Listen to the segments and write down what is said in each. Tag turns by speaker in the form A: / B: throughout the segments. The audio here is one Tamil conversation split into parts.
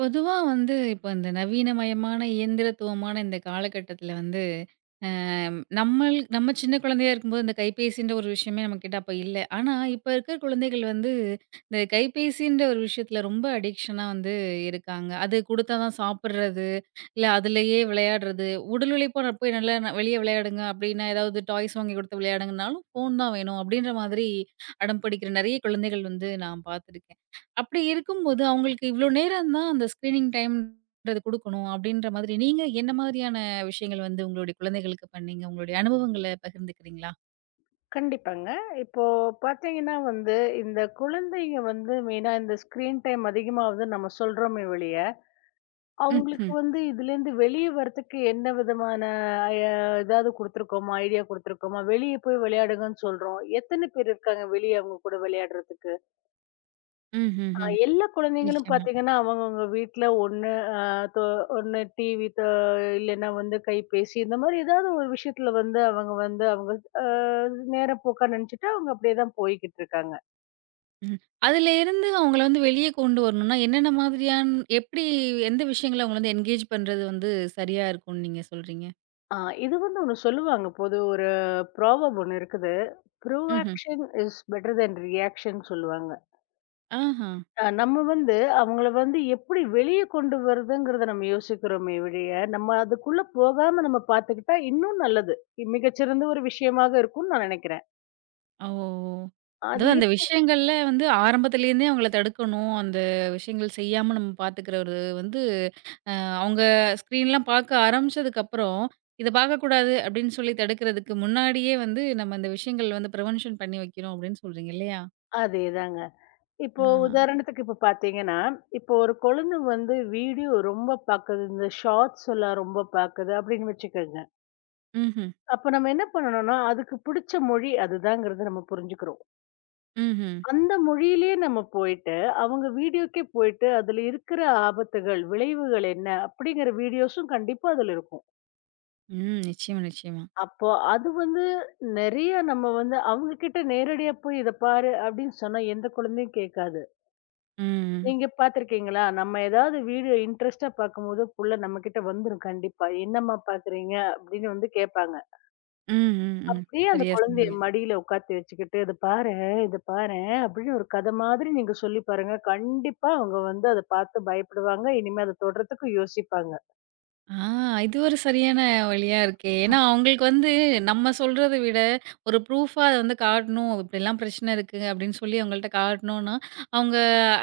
A: பொதுவா வந்து இப்போ இந்த நவீனமயமான இயந்திரத்துவமான இந்த காலகட்டத்துல வந்து நம்ம சின்ன குழந்தையா இருக்கும்போது இந்த கைபேசின்ற ஒரு விஷயமே நம்ம கிட்ட அப்ப இல்லை. ஆனா இப்ப இருக்கிற குழந்தைகள் வந்து இந்த கைபேசின்ற ஒரு விஷயத்துல ரொம்ப அடிக்ஷனா வந்து இருக்காங்க. அது கொடுத்தாதான் சாப்பிட்றது, இல்ல அதுலயே விளையாடுறது. உடல் உழைப்பா நான் போய் நல்லா நான் வெளியே விளையாடுங்க அப்படின்னா ஏதாவது டாய்ஸ் வாங்கி கொடுத்து விளையாடுங்கனாலும் ஃபோன் தான் வேணும் அப்படின்ற மாதிரி அடம் பிடிக்கிற நிறைய குழந்தைகள் வந்து நான் பார்த்துருக்கேன். அப்படி இருக்கும்போது, அவங்களுக்கு இவ்ளோ நேரம் தான் அந்த ஸ்க்ரீனிங் டைம்ன்றது குடுக்கணும் அப்படின்ற மாதிரி, நீங்க என்ன மாதிரியான விஷயங்கள் வந்து உங்களுடைய குழந்தைகளுக்கு பண்ணீங்க? உங்களுடைய அனுபவங்கள பகிர்ந்துக்கிறீங்களா?
B: கண்டிப்பாங்க. இப்போ பார்த்தீங்கன்னா இந்த குழந்தைங்க வந்து மெயினா இந்த ஸ்க்ரீன் டைம் அதிகமாகுது நம்ம சொல்றோமே ஒழிய, அவங்களுக்கு
A: ம்ஹ்ம்.
B: வந்து இதுலேருந்து வெளிய வரதுக்கு என்ன விதமான அய ஏதாவது குடுத்துருக்கோமா? ஐடியா குடுத்துருக்கோமா? வெளிய போய் விளையாடுங்கன்னு சொல்றோம். எத்தன பேர் இருக்காங்க வெளிய அவங்க கூட விளையாடுறதுக்கு?
A: ம்ஹ்ஹ்ம்.
B: எல்லா குழந்தைங்களும்
A: நிச்சயமா.
B: பார்த்தீங்கன்னா, அவங்கவங்க வீட்ல ஒண்ணு அ தொ ஒண்ணு டிவி த இல்லைன்னா வந்து கைபேசி இந்த மாரி ஏதாவது ஒரு விஷயத்துல வந்து அவங்க அ நேரப்போக்கா நெனச்சுட்டு அவங்க அப்படியே தான் போய்க்கிட்டு இருக்காங்க.
A: ம். அதுலேருந்து அவங்கள வந்து வெளிய கொண்டு வரணும்னா, என்னென்ன மாதிரியான் எப்படி எந்த விஷயங்கள அவங்கள வந்து என்கேஜ் பண்றது வந்து சரியா இருக்கும்னு நீங்க சொல்றீங்க?
B: ஆ இது வந்து ஒண்ணு சொல்லுவாங்க. பொது ஒரு ப்ராவர்ப் ஒண்ணு இருக்குது.
A: ம்ஹ்ம்.
B: "Proaction is better then reaction" சொல்லுவாங்க.
A: ஆஹா.
B: நம்ம வந்து அவங்கள வந்து எப்படி வெளிய கொண்டு வருதுங்கிறத நம்ம யோசிக்கிறோமே ஒழிய, நம்ம அதுக்குள்ள போகாம நம்ம பார்த்துக்கிட்டா இன்னும் நல்லது. மிகச்சிறந்த ஒரு விஷயமாக இருக்கும்னு நான் நெனைக்கிறேன்.
A: ஓ!
B: அது
A: அதாவது அந்த
B: இப்
A: விஷயங்கள்ல வந்து ஆரம்பத்துலேருந்தே அவங்கள தடுக்கணும். அந்த விஷயங்கள் செய்யாம நம்ம பாத்துக்கிறது வந்து அவங்க ஸ்க்ரீன்லாம் பார்க்க ஆரம்பிச்சதுக்கப்புறம், "இத பார்க்கக்கூடாது" அப்படின்னு சொல்லி தடுக்கிறதுக்கு முன்னாடியே வந்து நம்ம இந்த விஷயங்கள் வந்து பிரிவென்ஷன் பண்ணி வைக்கிறோம் அப்படின்னு சொல்றீங்க இல்லையா?
B: அதேதாங்க.
A: ஆ.
B: இப்போ உதாரணத்துக்கு இப்போ பார்த்தீங்கன்னா, இப்போ ஒரு குழந்தை வந்து வீடியோ ரொம்ப பார்க்குது. இந்த ஷார்ட்ஸ் எல்லாம் ரொம்ப பார்க்குது அப்படின்னு வச்சுக்கோங்க.
A: ம்ஹ்ம்.
B: அப்ப நம்ம என்ன பண்ணணும்னா, அதுக்கு பிடிச்ச மொழி அதுதாங்கிறத நம்ம புரிஞ்சுக்கிறோம்.
A: ம்ஹ்ம்.
B: அந்த மொழியிலேயே நம்ம போயிட்டு, அவங்க வீடியோக்கே போயிட்டு அதுல இருக்கிற ஆபத்துகள், விளைவுகள் என்ன அப்படிங்கிற வீடியோஸும் கண்டிப்பா அதுல இருக்கும்.
A: ம். நிச்சயமா, நிச்சயமா.
B: அப்போ அது வந்து நெறைய நம்ம வந்து அவங்க கிட்ட நேரடியா போய் இத பாரு அப்படின்னு சொன்னா எந்த குழந்தையும் கேட்காது.
A: ம்.
B: நீங்க பார்த்துருக்கீங்களா? நம்ம ஏதாவது வீடியோ இன்ட்ரெஸ்ட்டா பார்க்கும்போது, புள்ள நம்மகிட்ட வந்துரும் கண்டிப்பா. "என்னம்மா பார்க்குறீங்க?" அப்படின்னு வந்து கேட்பாங்க.
A: ம். ம். ம்.
B: அப்படியே அந்த
A: சரியா
B: குழந்தைய
A: சொன்னீங்க.
B: மடியில உட்காத்தி வச்சுக்கிட்டு, "இத பாரேன், இத பாரேன்" அப்படின்னு ஒரு கதை மாதிரி நீங்க சொல்லி பாருங்க. கண்டிப்பா அவங்க வந்து அத பார்த்து பயப்படுவாங்க. இனிமே அத தொடுறதுக்கு யோசிப்பாங்க.
A: ஆ இது ஒரு சரியான வழியா இருக்கே. ஏன்னா, அவங்களுக்கு வந்து நம்ம சொல்றத விட, ஒரு ப்ரூஃபா அத வந்து காட்டணும். "இப்படிலாம் பிரச்சனை இருக்கு" அப்படின்னு சொல்லி அவங்கள்ட்ட காட்டணும்னா, அவங்க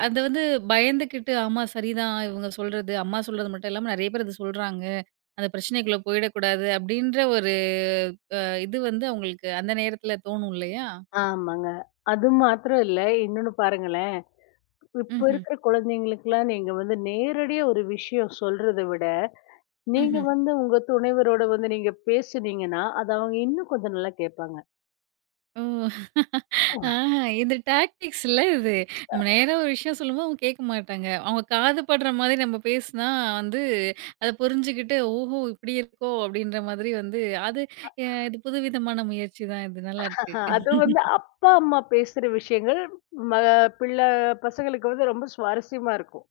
A: அத வந்து பயந்துக்கிட்டு, "ஆமா சரிதான் இவங்க சொல்றது. அம்மா சொல்றது மட்டும் இல்லாம நெறைய பேர் இத சொல்றாங்க. அந்த பிரச்சனைக்குள்ள போயிடக்கூடாது" அப்படின்ற ஒரு இது வந்து அவங்களுக்கு அந்த நேரத்துல தோணும் இல்லையா?
B: ஆமாங்க. அது மாத்திரம் இல்ல, இன்னொன்னு பாருங்களேன். இப்ப
A: ம்ஹ்ம்,
B: இருக்கிற குழந்தைங்களுக்கெல்லாம் நீங்க வந்து நேரடியா ஒரு விஷயம் சொல்றத விட, நீங்க
A: ம்ஹ்ம்.
B: வந்து உங்க துணைவரோட வந்து நீங்க பேசுனீங்கன்னா, அத அவங்க இன்னும் கொஞ்சம் நல்லா கேட்பாங்க.
A: ஓ! ஆஹா, இது டாக்டிக்ஸ் இல்ல இது. நம்ம நேரா ஒரு விஷயம் சொல்லும்போது அவங்க கேட்க மாட்டாங்க. அவங்க காது படுற மாதிரி நம்ம பேசினா வந்து அத புரிஞ்சுகிட்டு, ஓஹோ! இப்படி இருக்கோ! அப்படின்ற மாதிரி வந்து அது அ இது புதுவிதமான முயற்சி தான் இது. நல்லாருக்கு.
B: அது வந்து அப்பா, அம்மா பேசுற விஷயங்கள் ம பிள்ளை பசங்களுக்கு வந்து ரொம்ப சுவாரஸ்யமா இருக்கும்.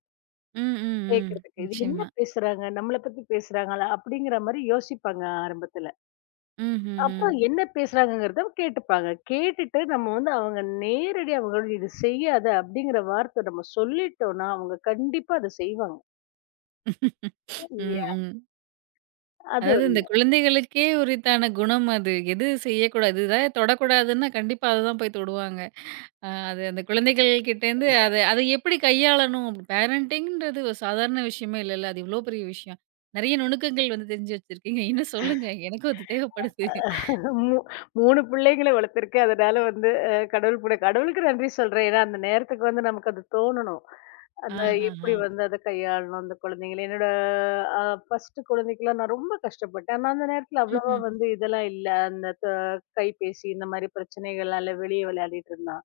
A: ம், ம், ம்.
B: கேட்கறதுக்கு. இது என்ன
A: நிச்சயமா.
B: பேசுறாங்க? நம்மள பத்தி பேசுறாங்களா? அப்படிங்கிற மாரி யோசிப்பாங்க ஆரம்பத்துல.
A: ம்ஹ்ஹ்ம். ம், ம்.
B: அப்புறம் என்ன பேசுறாங்கங்கிறத கேட்டுப்பாங்க. கேட்டுட்டு நம்ம வந்து அவங்க நேரடியா அவங்களோட "இது செய்யாத" அப்படிங்கிற வார்த்தை நம்ம சொல்லிட்டோம்னா, அவங்க கண்டிப்பா அத செய்வாங்க.
A: ம்,
B: இல்லையா?
A: ம்.
B: அது
A: அதாவது இந்த குழந்தைகளுக்கே உரித்தான குணம் அது. எது செய்யக்கூடாது, இத தொடக்கூடாதுன்னா கண்டிப்பா அத தான் போய் தொடுவாங்க. அ அது அந்த குழந்தைகள் கிட்டேருந்து அது அதை எப்படி கையாளணும்? அப்படி பேரண்டிங்ன்றது ஒரு சாதாரண விஷயமே இல்லல்ல. அது இவ்ளோ பெரிய விஷயம். நெறைய நுணுக்கங்கள் வந்து தெரிஞ்சு வச்சிருக்கீங்க. இன்னும் சொல்லுங்க. எனக்கும் அது தேவைப்படுது.
B: மூ 3 பிள்ளைங்கள வளர்த்துருக்கேன். அதனால வந்து கடவுள் புண்ணிய கடவுளுக்கு நன்றி சொல்றேன். ஏன்னா, அந்த நேரத்துக்கு வந்து நமக்கு அது தோணணும். அந்த எப்படி
A: ஆஹஹா!
B: வந்து அத கையாளணும் அந்த குழந்தைங்கள. என்னோட அ 1 குழந்தைக்கெல்லாம் நான் ரொம்ப கஷ்டப்பட்டேன். ஆனா, அந்த நேரத்துல அவ்வளவா
A: ம்ஹ்ம்.
B: வந்து இதெல்லாம் இல்ல. அந்த த கைபேசி இந்த மாரி பிரச்சனைகளால வெளியே விளையாடிட்டு இருந்தான்.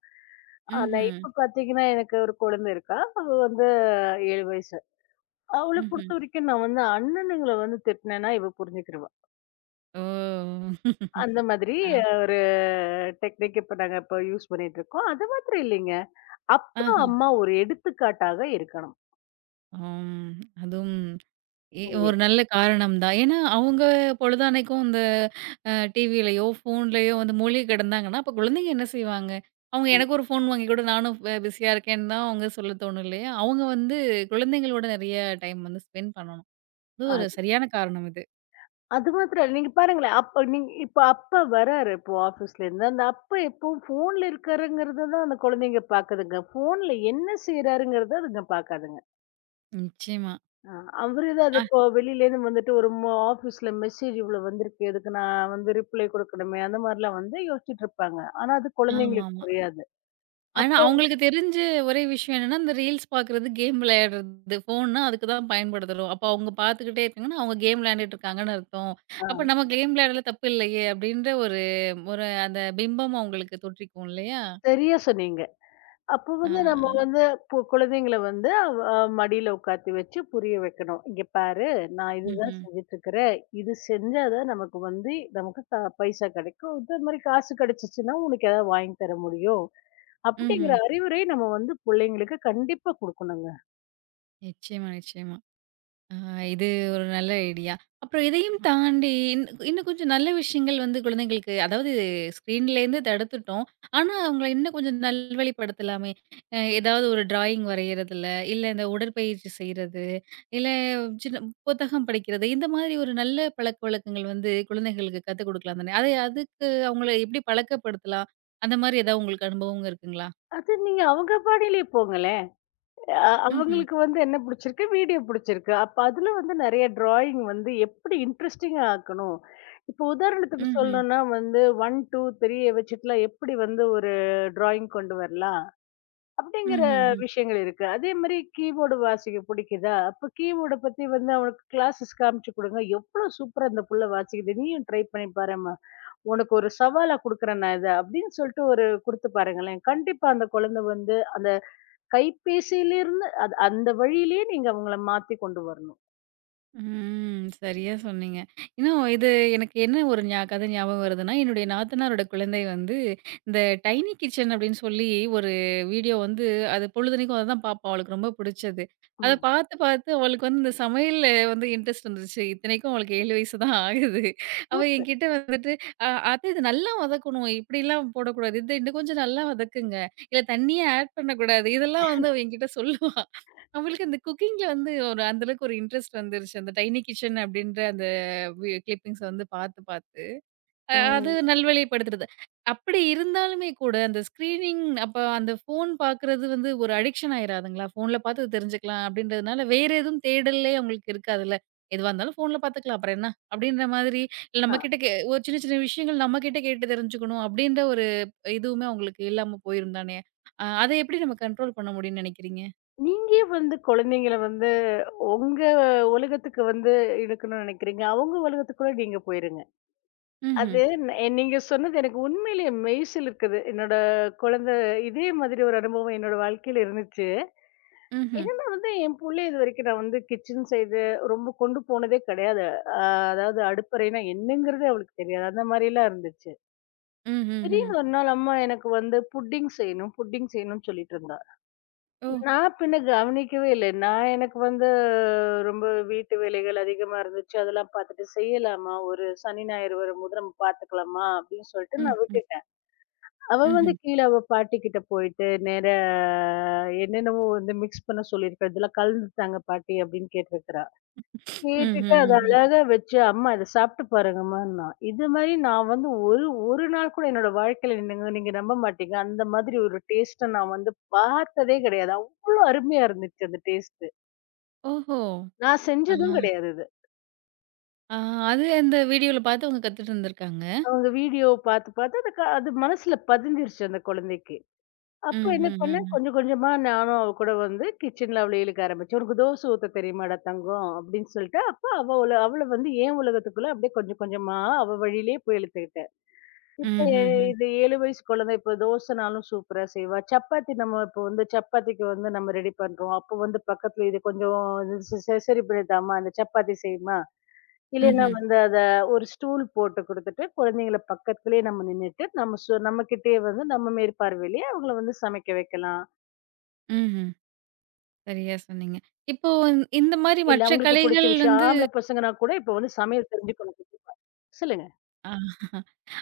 B: ஆனா,
A: ம்ஹ்ம்.
B: இப்ப பாத்தீங்கன்னா, எனக்கு ஒரு குழந்தை இருக்கா. அவ வந்து 7 வயசு. அவள
A: ம்ஹ்ம்.
B: பொறுத்தவரைக்கும் நான் வந்து அண்ணனுங்கள வந்து திட்டினேன்னா, இவ புரிஞ்சுக்கிருவா.
A: ஓ!
B: அந்த மாதிரி
A: ஆ.
B: ஒரு டெக்னிக் இப்ப நாங்க இப்ப யூஸ் பண்ணிட்டு இருக்கோம். அது மாத்திரம் இல்லைங்க. அப்பா,
A: ஆஹ.
B: அம்மா ஒரு எடுத்துக்காட்டாக இருக்கணும்.
A: ம். அதுவும் எ
B: இல்லையா?
A: ஒரு நல்ல காரணம் தான். ஏன்னா, அவங்க பொழுதானைக்கும் இந்த அ டிவிலயோ, ஃபோன்லயோ வந்து மூழ்கி கிடந்தாங்கன்னா, அப்ப குழந்தைங்க என்ன செய்வாங்க? அவங்க
B: ம்.
A: எனக்கு ஒரு ஃபோன் வாங்கி குடு, நானும் ப பிஸியா இருக்கேன்னு தான் அவங்க சொல்ல தோணும் இல்லையா? அவங்க வந்து குழந்தைங்களோட நெறைய டைம் வந்து ஸ்பெண்ட் பண்ணணும். அது ஒரு
B: அது
A: சரியான காரணம் இது.
B: அது மாத்திரம் இல்ல. நீங்க பாருங்களேன். அப்ப நீங்க இப்ப அப்பா வராரு இப்போ ஆபீஸ்ல இருந்து. அந்த அப்பா எப்பவும் ஃபோன்ல இருக்காருங்கிறத தான் அந்த குழந்தைங்க பாக்குதுங்க. ஃபோன்ல என்ன செய்றாருங்கிறத அதுங்க பாக்காதுங்க.
A: நிச்சயமா.
B: அ அவரு தான் அது
A: அ
B: இப்போ வெளியிலேருந்து வந்துட்டு ஒரு ஆபீஸ்ல மெசேஜ் இவ்ளோ வந்திருக்கு. அதுக்கு நான் வந்து ரிப்ளை குடுக்கணுமே! அந்த மாரிலாம் வந்து யோசிச்சுட்டு இருப்பாங்க. ஆனா அது குழந்தைங்களுக்கு
A: ஆமாமா.
B: புரியாது.
A: ஆனா,
B: அப்போ
A: அவங்களுக்கு தெரிஞ்ச ஒரே விஷயம் என்னன்னா, இந்த ரீல்ஸ் பார்க்குறது, கேம் விளையாடுறது. ஃபோன்னா அதுக்கு தான் பயன்படுத்துறோம். அப்போ அவங்க பார்த்துக்கிட்டே இருக்காங்கன்னா, அவங்க கேம் விளையாண்டுட்டு இருக்காங்கன்னு அர்த்தம்.
B: ஆ.
A: அப்ப நம்ம கேம் விளையாடுறதுல தப்பு இல்லையே! அப்படின்ற ஒரு ஒரு அந்த பிம்பம் அவங்களுக்கு தொற்றிக்கும் இல்லையா?
B: சரியா சொன்னீங்க. அப்போ
A: ஆ.
B: வந்து நம்ம வந்து இப்போ குழந்தைங்கள வந்து அ மடியில உட்காத்தி வச்சு புரிய வைக்கணும். "இங்க பாரு, நான் இதுதான்
A: ம்ஹ்ம்.
B: செஞ்சுட்டு இருக்கிறேன். இது செஞ்சா தான் நமக்கு வந்து நமக்கு க பைசா கிடைக்கும். இதே மாரி காசு கிடைச்சுச்சுன்னா, உனக்கு ஏதாவது வாங்கி தர முடியும்."
A: ம்ஹ்ம்.
B: அப்படிங்கிற அறிவுரை நம்ம வந்து பிள்ளைங்களுக்கு கண்டிப்பா குடுக்கணுங்க.
A: நிச்சயமா, நிச்சயமா. ஆ, இது ஒரு நல்ல ஐடியா. அப்புறம் இதையும் தாண்டி இன் இன்னும் கொஞ்சம் நல்ல விஷயங்கள் வந்து குழந்தைங்களுக்கு அதாவது ஸ்க்ரீன்லேருந்து தடுத்துட்டோம். ஆனா, அவங்கள இன்னும் கொஞ்சம் நல்வழிப்படுத்தலாமே! அ ஏதாவது ஒரு டிராயிங் வரையிறதுல, இல்ல இந்த உடற்பயிற்சி செய்றது, இல்ல சின்ன புத்தகம் படிக்கிறது, இந்த மாதிரி ஒரு நல்ல பழக்கவழக்கங்கள் வந்து குழந்தைகளுக்கு கத்துக் குடுக்கலாம் தானே! அதை அதுக்கு அவங்கள எப்படி பழக்கப்படுத்தலாம்? அந்த மாரி ஏதாவது உங்களுக்கு அனுபவம் இருக்குங்களா?
B: அது நீங்க அவங்க பாணியிலே போங்களேன். அ
A: ம்ஹ்ம்.
B: அவங்களுக்கு வந்து என்ன பிடிச்சிருக்கு? வீடியோ பிடிச்சிருக்கு. அப்ப அதுல வந்து நெறைய டிராயிங் வந்து எப்படி இன்ட்ரஸ்டிங்கா ஆக்கணும்? இப்போ உதாரணத்துக்கு
A: ம்ஹ்ம்.
B: சொல்லணும்னா வந்து 1, 2, 3 வச்சுட்டுலாம் எப்படி வந்து ஒரு டிராயிங் கொண்டு வரலாம்? அப்படிங்கிற
A: ம்ஹ்ம்.
B: விஷயங்கள் இருக்கு. அதே மாரி கீபோர்டு வாசிக்க பிடிக்குதா? அப்ப கீபோர்ட பத்தி வந்து அவனுக்கு கிளாஸஸ் காமிச்சு குடுங்க. எவ்ளோ சூப்பரா இந்த புள்ள வாசிக்குது. நீயும் ட்ரை பண்ணி பாரேம்மா. உனக்கு ஒரு சவாலா குடுக்குறேன் நான் இத. அப்படின்னு சொல்லிட்டு ஒரு குடுத்து பாருங்களேன். கண்டிப்பா அந்த குழந்தை வந்து அந்த கைபேசியிலிருந்து அது அந்த வழியிலேயே நீங்க அவங்கள மாத்தி கொண்டு வரணும்.
A: ம். சரியா சொன்னீங்க. இன்னும் இது எனக்கு என்ன ஒரு ஞா கதை ஞாபகம் வருதுன்னா, என்னுடைய நாத்தனாரோட குழந்தை வந்து இந்த டைனி கிச்சன் அப்படின்னு சொல்லி ஒரு வீடியோ வந்து அது பொழுதனைக்கும் அத தான் பாப்பா. அவளுக்கு ரொம்ப புடிச்சது. அத
B: ம்.
A: பார்த்து, பார்த்து அவளுக்கு வந்து இந்த சமையல்ல வந்து இன்ட்ரெஸ்ட் வந்துருச்சு. இத்தனைக்கும் அவளுக்கு 7 வயசு தான் ஆகுது. அவ
B: சூப்பர்.
A: என்கிட்ட வந்துட்டு, "அ அத்த இது நல்லா வதக்கணும். இப்படிலாம் போடக்கூடாது. இது இன்னும் கொஞ்சம் நல்லா வதக்குங்க. இல்ல தண்ணியே ஆட் பண்ணக்கூடாது." இதெல்லாம் வந்து அவ என்கிட்ட சொல்லுவா. அவங்களுக்கு அந்த குக்கிங்ல வந்து ஒரு அந்த அளவுக்கு ஒரு இன்ட்ரெஸ்ட் வந்துருச்சு. அந்த டைனி கிட்சன் அப்படின்ற அந்த வி கிளிப்பிங்ஸ் வந்து பார்த்து, பார்த்து. அ அது
B: ம்.
A: நல்வழிப்படுத்துறது. அப்படி இருந்தாலுமே கூட அந்த ஸ்க்ரீனிங் அப்ப அந்த ஃபோன் பார்க்குறது வந்து ஒரு அடிக்ஷன் ஆயிராதுங்களா? ஃபோன்ல பார்த்து தெரிஞ்சுக்கலாம் அப்படின்றதுனால வேற எதுவும் தேடலே அவங்களுக்கு இருக்காதுல்ல. எதுவா இருந்தாலும் ஃபோன்ல பார்த்துக்கலாம். அப்புறம் என்ன? அப்படின்ற மாதிரி இல்ல
B: ஆ.
A: நம்ம கிட்ட கே ஒரு சின்ன, சின்ன விஷயங்கள் நம்ம கிட்ட கேட்டு தெரிஞ்சுக்கணும் அப்படின்ற ஒரு இதுவுமே அவங்களுக்கு இல்லாம போயிரும் தானே! அ அத எப்படி நம்ம கண்ட்ரோல் பண்ண முடியும்னு நினைக்கிறீங்க?
B: நீங்க ஏன் வந்து குழந்தைங்கள வந்து உங்க உலகத்துக்கு வந்து இழுக்கணும்னு நினைக்கிறீங்க. அவங்க உலகத்துக்குள்ள நீங்க போயிருங்க.
A: ம்ஹ்ம்.
B: அது நீங்க சொன்னது எனக்கு உண்மையிலேயே மெய்சிலிர்க்குது. என்னோட குழந்தை இதே மாதிரி ஒரு அனுபவம் என்னோட வாழ்க்கையில இருந்துச்சு.
A: ம்ஹ்ம்.
B: என்னன்னா வந்து என் புள்ள இதுவரைக்கும் நான் வந்து கிச்சன் சைடு ரொம்ப கொண்டு போனதே கிடையாது. அ அதாவது அடுப்பறைனா என்னங்கிறதே அவளுக்கு தெரியாது. அந்த மாரிலாம் இருந்துச்சு.
A: హుహుహు.
B: திடீர்னு ஒரு நாள் அம்மா எனக்கு வந்து புட்டிங் செய்யணும், புட்டிங் செய்யணும்னு சொல்லிட்டு இருந்தா.
A: ఓహ్!
B: நான் பின்ன கவனிக்கவே இல்ல. நான் எனக்கு வந்து ரொம்ப வீட்டு வேலைகள் அதிகமா இருந்துச்சு. அதெல்லாம் பார்த்துட்டு செய்யலாமா? ஒரு சனி, ஞாயிறு வரும்போது நம்ம பார்த்துக்கலாமா? அப்படின்னு சொல்லிட்டு நான்
A: హుహు.
B: விட்டுட்டேன். அவ
A: హుహు.
B: வந்து கீழ அவ பாட்டிக்கிட்ட போயிட்டு நேரா என்னென்னவோ வந்து மிக்ஸ் பண்ண சொல்லியிருக்கா. இதெல்லாம் கலந்துத்தாங்க பாட்டி அப்படின்னு கேட்டிருக்கிறா.
A: హుహు.
B: கேட்டுட்டு அத
A: హుహు.
B: அழகா வச்சு, "அம்மா இத சாப்பிட்டு பாருங்கம்மான்னா." இது மாரி நான் வந்து ஒரு ஒரு நாள் கூட என்னோட வாழ்க்கையில நீங்க நீங்க நம்ப மாட்டீங்க. அந்த மாதிரி ஒரு டேஸ்ட்ட நான் வந்து பார்த்ததே கிடையாது. அவ்ளோ அருமையா இருந்துச்சு அந்த டேஸ்ட்டு.
A: ஓஹோ!
B: நான்
A: ஆ,
B: செஞ்சதும் ம். கிடையாது இது.
A: ஆ அது அந்த வீடியோல பார்த்து அவங்க கத்துட்டு இருந்திருக்காங்க.
B: அவங்க வீடியோ பார்த்து, பார்த்து அது அது மனசுல பதிஞ்சிருச்சு அந்த குழந்தைக்கு. அப்போ என்ன பண்ணேன்,
A: ம்ஹ்ஹ்ஹ்ம்.
B: கொஞ்சம் கொஞ்சமா நானும் அவ கூட வந்து கிச்சன்ல அவள இழுக்க ஆரம்பிச்சேன். "உனக்கு தோசை ஊத்த தெரியுமாடா தங்கம்?" அப்படின்னு சொல்லிட்டு, அப்ப அவ அவள வந்து என் உலகத்துக்குள்ள அப்படியே கொஞ்சம் கொஞ்சமா அவ வழியிலேயே போய் இழுத்துக்கிட்டேன். இப்ப
A: ம்ஹ்ஹ்ம்.
B: இது 7 வயசு குழந்தை இப்ப தோசைனாலும் சூப்பரா செய்வா. சப்பாத்தி நம்ம இப்ப வந்து சப்பாத்திக்கு வந்து நம்ம ரெடி பண்றோம். அப்ப வந்து பக்கத்துல இது கொஞ்சம் செ செ சரி பண்ணித்தாம்மா, அந்த சப்பாத்தி செய்யுமா? இல்லைன்னா
A: ம்ஹ்ம்.
B: வந்து அத ஒரு ஸ்டூல் போட்டு குடுத்துட்டு, குழந்தைங்கள பக்கத்துலயே நம்ம நின்னுட்டு, நம்மகிட்டயே வந்து நம்ம மேற்பார்வையிலயே அவங்கள வந்து சமைக்க வைக்கலாம்.
A: ம்ஹ்ம். சரியா சொன்னீங்க. இப்போ இந்த மாரி
B: இல்ல
A: மற்ற
B: அவங்களுக்கு புடிச்ச
A: கலைகள்
B: விஷயம்
A: வந்து
B: ஆம்பள பசங்கன்னா கூட இப்ப வந்து சமையல் தெரிஞ்சுக்கணும். சொல்லுங்க.
A: ஆ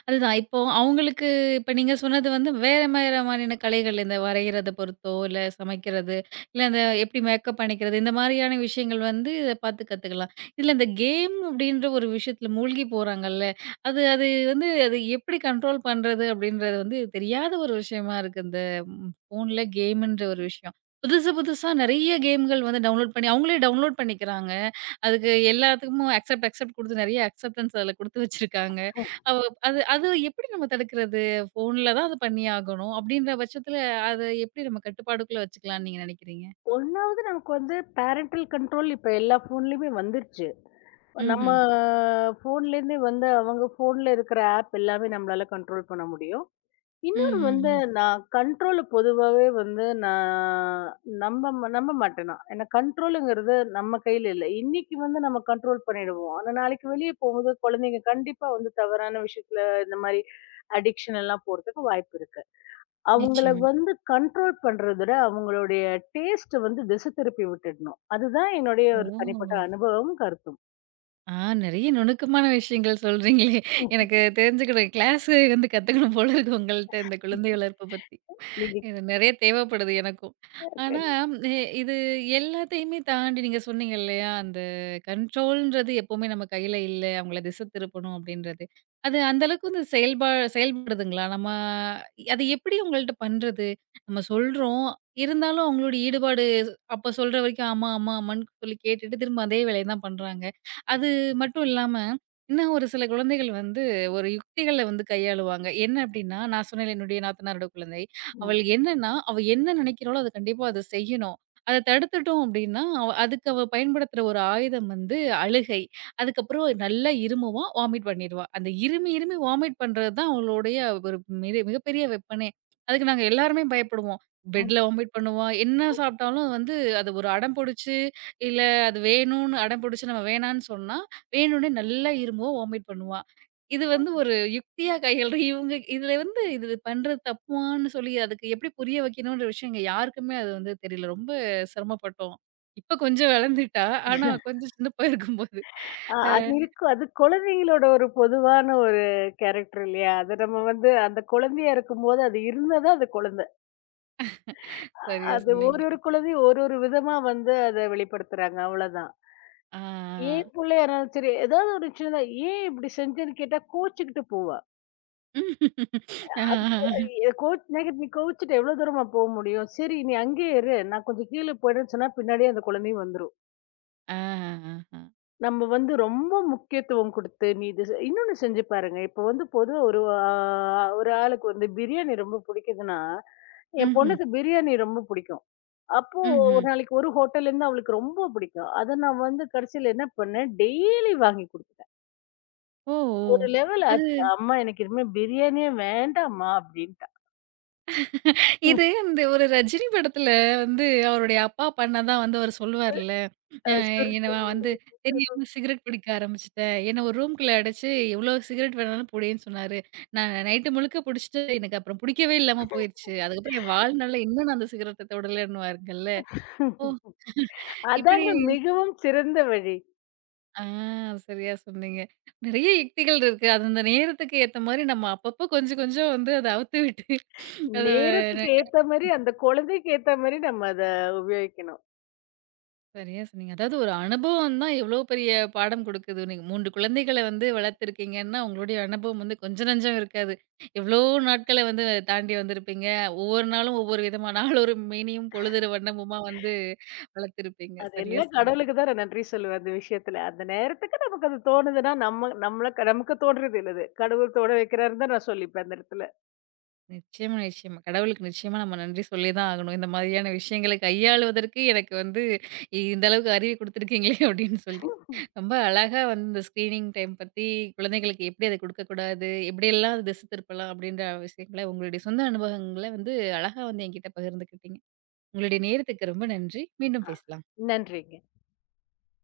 A: அதுதான். இப்போ அவங்களுக்கு இப்ப நீங்க சொன்னது வந்து வேற வேற மாரியான கலைகள். இந்த வரையிறத பொறுத்தோ, இல்ல சமைக்கிறது, இல்ல அந்த எப்படி மேக்கப் அணிக்கிறது, இந்த மாரியான விஷயங்கள் வந்து இத பார்த்து கத்துக்கலாம். இதுல இந்த கேம் அப்படின்ற ஒரு விஷயத்துல மூழ்கி போறாங்கல்ல, அது அது வந்து அது எப்படி கண்ட்ரோல் பண்றது அப்படின்றது வந்து தெரியாத ஒரு விஷயமா இருக்கு. இந்த ம் ஃபோன்ல கேம்ன்ற ஒரு விஷயம். புதுசு புதுசா நெறைய கேம்கள் வந்து டவுன்லோட் பண்ணி அவங்களே டவுன்லோட் பண்ணிக்கிறாங்க. அதுக்கு எல்லாத்துக்கும் அக்செப்ட் அக்செப்ட் குடுத்து நெறைய அக்செப்டன்ஸ் அதுல குடுத்து வச்சிருக்காங்க. அவ் அது அது எப்படி நம்ம தடுக்கிறது? ஃபோன்ல தான் அது பண்ணியாகணும். அப்படின்ற பட்சத்துல அத எப்படி நம்ம கட்டுப்பாடுக்குள்ள வச்சுக்கலாம்ன்னு நீங்க நினைக்கிறீங்க?
B: 1வது நமக்கு வந்து பேரண்டல் கண்ட்ரோல் இப்ப எல்லா ஃபோன்லயுமே வந்துருச்சு. நம்ம
A: ம்ஹ்ம்.
B: ஃபோன்லேருந்தே வந்து அவங்க ஃபோன்ல இருக்கிற ஆப் எல்லாமே நம்மளால கண்ட்ரோல் பண்ண முடியும். இன்னொன்னு வந்து
A: ம்ஹ்ஹ்ம்.
B: நான் கண்ட்ரோல பொதுவாவே வந்து நான் நம்ப மாட்டேன் நான். ஏன்னா கண்ட்ரோலுங்கிறது நம்ம கையில இல்ல. இன்னைக்கு வந்து நம்ம கண்ட்ரோல் பண்ணிடுவோம். ஆனா நாளைக்கு வெளிய போகும்போது குழந்தைங்க கண்டிப்பா வந்து தவறான விஷயத்துல இந்த மாரி அடிக்ஷன் எல்லாம் போறதுக்கு வாய்ப்பு இருக்கு. அவங்கள
A: நிச்சயமா.
B: வந்து கண்ட்ரோல் பண்றத விட அவங்களுடைய டேஸ்ட்ட வந்து திசை திருப்பி விட்டுடணும். அதுதான் என்னுடைய ஒரு தனிப்பட்ட
A: ஓ!
B: அனுபவமும் கருத்தும்.
A: ஆ நெறைய நுணுக்கமான விஷயங்கள் சொல்றீங்களே!
B: ம்.
A: எனக்கு தெரிஞ்சுக்கணும். கிளாஸ் வந்து கத்துக்கணும் போல இருக்கு உங்கள்ட்ட இந்த குழந்தை
B: ம்.
A: வளர்ப்பு பத்தி.
B: நீங்க
A: இது நெறைய தேவைப்படுது எனக்கும். ஆனா,
B: கண்-
A: எ இது எல்லாத்தையுமே தாண்டி நீங்க சொன்னீங்க இல்லையா? அந்த கண்ட்ரோல்ன்றது எப்பவுமே நம்ம கையில இல்ல. அவங்கள திசை திருப்பணும் அப்படின்றது. அது அந்த அளவுக்கு வந்து செயல்பா செயல்படுதுங்களா? நம்ம அது எப்படி அவங்கள்ட்ட பண்றது? நம்ம சொல்றோம். இருந்தாலும் அவங்களோட ஈடுபாடு அப்ப சொல்ற வரைக்கும் ஆமா, ஆமா, ஆமான்னு சொல்லி கேட்டுட்டு திரும்ப அதே வேலைய தான் பண்றாங்க. அது மட்டும் இல்லாம, இன்னும் ஒரு சில குழந்தைகள் வந்து ஒரு யுக்திகள வந்து கையாளுவாங்க. என்ன அப்படின்னா, நான் சொன்னேன்ல என்னுடைய நாத்தனாரோட குழந்தை.
B: ம்,
A: அவள் என்னன்னா, அவ என்ன நினைக்கிறாளோ அத கண்டிப்பா அத செய்யணும். அத தடுத்துட்டோம் அப்டின்னா, அவ அதுக்கு அவ பயன்படுத்துற ஒரு ஆயுதம் வந்து அழுகை. அதுக்கப்புறம் நல்லா இருமுவா, வாமிட் பண்ணிருவா. அந்த இருமி, இருமி வாமிட் பண்றது தான் அவளுடைய ஒரு மிக மிகப்பெரிய வெப்பனே. அதுக்கு நாங்க எல்லாருமே பயப்படுவோம்.
B: ம்.
A: பெட்ல வாமிட் பண்ணுவா. என்ன சாப்ட்டாலும் வந்து அது ஒரு அடம் புடிச்சு, இல்ல அது வேணும்னு அடம் புடிச்சு நம்ம வேணான்னு சொன்னா, வேணும்னே நல்லா இருமுவா, வாமிட் பண்ணுவா. இது வந்து ஒரு யுக்தியா கையாள்ற இவங்க இதுல வந்து இது பண்றது தப்புவான்னு சொல்லி அதுக்கு எப்படி புரிய வைக்கணும்ன்ற விஷயம் இங்க யாருக்குமே அது வந்து தெரியல. ரொம்ப சிரமப்பட்டோம். இப்ப கொஞ்சம் வளர்ந்துட்டா. ஆனா கொஞ்சம் சின்ன பைய இருக்கும்போது. அ
B: அது இருக்கும். அது குழந்தைங்களோட ஒரு பொதுவான ஒரு கேரக்டர் இல்லையா? அது நம்ம வந்து அந்த குழந்தையா இருக்கும்போது அது இருந்தா தான் அது குழந்தை.
A: சரியா
B: அது ஒரு
A: சொன்னீங்க.
B: ஒரு குழந்தையும் ஒரு ஒரு விதமா வந்து அத வெளிப்படுத்துறாங்க. அவ்வளோதான்.
A: ஆ.
B: ஏன் புள்ளையா இருந்தாலும் சரி, ஏதாவது ஒரு சின்னதா ஏன் இப்படி செஞ்சேன்னு கேட்டா கோச்சுக்கிட்டு போவா.
A: ஆ.
B: நீ கோவிச்சுட்டு எவ்வளோ தூரமா போ முடியும்? சரி நீ அங்கேயே இரு. நான் கொஞ்சம் கீழ போயிடுறேன்னு சொன்னா பின்னாடியே அந்த குழந்தையும் வந்துரும்.
A: ஆ. ஆ.
B: நம்ம வந்து ரொம்ப முக்கியத்துவம் குடுத்து, நீ இது செ இன்னொன்னு செஞ்சு பாருங்க. இப்போ வந்து பொதுவா ஒரு ஆளுக்கு வந்து பிரியாணி ரொம்ப பிடிக்குதுன்னா, என்
A: ம்ஹ்ம்.
B: பொண்ணுக்கு பிரியாணி ரொம்ப பிடிக்கும். அப்போ ஒரு
A: ம்ஹ்ம்.
B: நாளைக்கு ஒரு ஹோட்டல்லேருந்து அவளுக்கு ரொம்ப பிடிக்கும். அத நான் வந்து கடைசியில என்ன பண்ணேன், டெய்லி வாங்கி குடுத்துட்டேன்.
A: ஓ!
B: ஒரு
A: ஓ!
B: லெவல்
A: அது
B: ஆச்சு. அம்மா எனக்கு இனிமே பிரியாணியே வேண்டாம்மா அப்படின்ட்டா. ம்.
A: இது இந்த ஒரு ரஜினி படத்துல வந்து அவருடைய அப்பா பண்ணதான் வந்து அவர் சொல்லுவார்ல. அ
B: அ
A: என்ன
B: சுருட்டு.
A: நான் வந்து தெரியாம சிகரெட் பிடிக்க ஆரம்பிச்சுட்டேன். என்ன ஒரு ரூம்குள்ள அடைச்சு, எவ்ளோ சிகரெட் வேணாலும் புடின்னு சொன்னாரு. நான் நைட்டு முழுக்க புடிச்சுட்டு எனக்கு அப்புறம் புடிக்கவே இல்லாம போயிருச்சு. அதுக்கப்புறம் என் வாழ்நாள்ல இன்னும் நான் அந்த சிகரெட்ட தொடலன்னுவாருங்கல்ல. ஓ! இப்படி
B: அதாங்க மிகவும் சிறந்த வழி.
A: ஆ சரியா சொன்னீங்க. நெறைய யுக்திகள் இருக்கு. அது அந்த நேரத்துக்கு ஏத்த மாரி நம்ம அப்பப்போ கொஞ்சம் கொஞ்சம் வந்து அத அவுத்து விட்டு அத
B: நேரத்துக்கு ஏத்த மாரி, அந்த குழந்தைக்கு ஏத்த மாரி நம்ம அத உபயோகிக்கணும்.
A: சரியா சொன்னீங்க. அதாவது ஒரு அனுபவம் தான் எவ்வளோ பெரிய பாடம் குடுக்குது. நீங்க 3 குழந்தைகள வந்து வளர்த்துருக்கீங்கன்னா, உங்களுடைய அனுபவம் வந்து கொஞ்சம் நஞ்சம் இருக்காது. எவ்வளோ நாட்கள வந்து தாண்டி வந்திருப்பீங்க. ஒவ்வொரு நாளும் ஒவ்வொரு விதமான நாளொரு மேனியும் பொழுதொரு வண்ணமுமா வந்து வளர்த்துருப்பீங்க.
B: அது
A: சரியா
B: எல்லாம்
A: சொன்னீங்க.
B: கடவுளுக்கு தான் நான் நன்றி சொல்லுவேன் அந்த விஷயத்துல. அந்த நேரத்துக்கு நமக்கு அது தோணுதுன்னா, நம்ம நம்மள நமக்கு தோன்றது இல்ல அது. கடவுள் தோண வைக்கிறாருன்னு தான் நான் சொல்லிப்பேன் அந்த இடத்துல.
A: நிச்சயமா, நிச்சயமா. கடவுளுக்கு நிச்சயமா நம்ம நன்றி சொல்லி தான் ஆகணும். இந்த மாதிரியான விஷயங்களை கையாளுவதற்கு எனக்கு வந்து இந்த அளவுக்கு அறிவு குடுத்துருக்கீங்களே அப்படின்னு சொல்லி. ரொம்ப அழகா வந்து இந்த ஸ்க்ரீனிங் டைம் பத்தி குழந்தைகளுக்கு எப்படி அத குடுக்கக்கூடாது, எப்படியெல்லாம் அது திசை திருப்பலாம் அப்படின்ற விஷயங்கள உங்களுடைய சொந்த அனுபவங்கள வந்து அழகா வந்து என்கிட்ட பகிர்ந்துக்கிட்டீங்க. உங்களுடைய நேரத்துக்கு ரொம்ப நன்றி. மீண்டும்
B: அஹ்
A: பேசலாம்.
B: நன்றிங்க.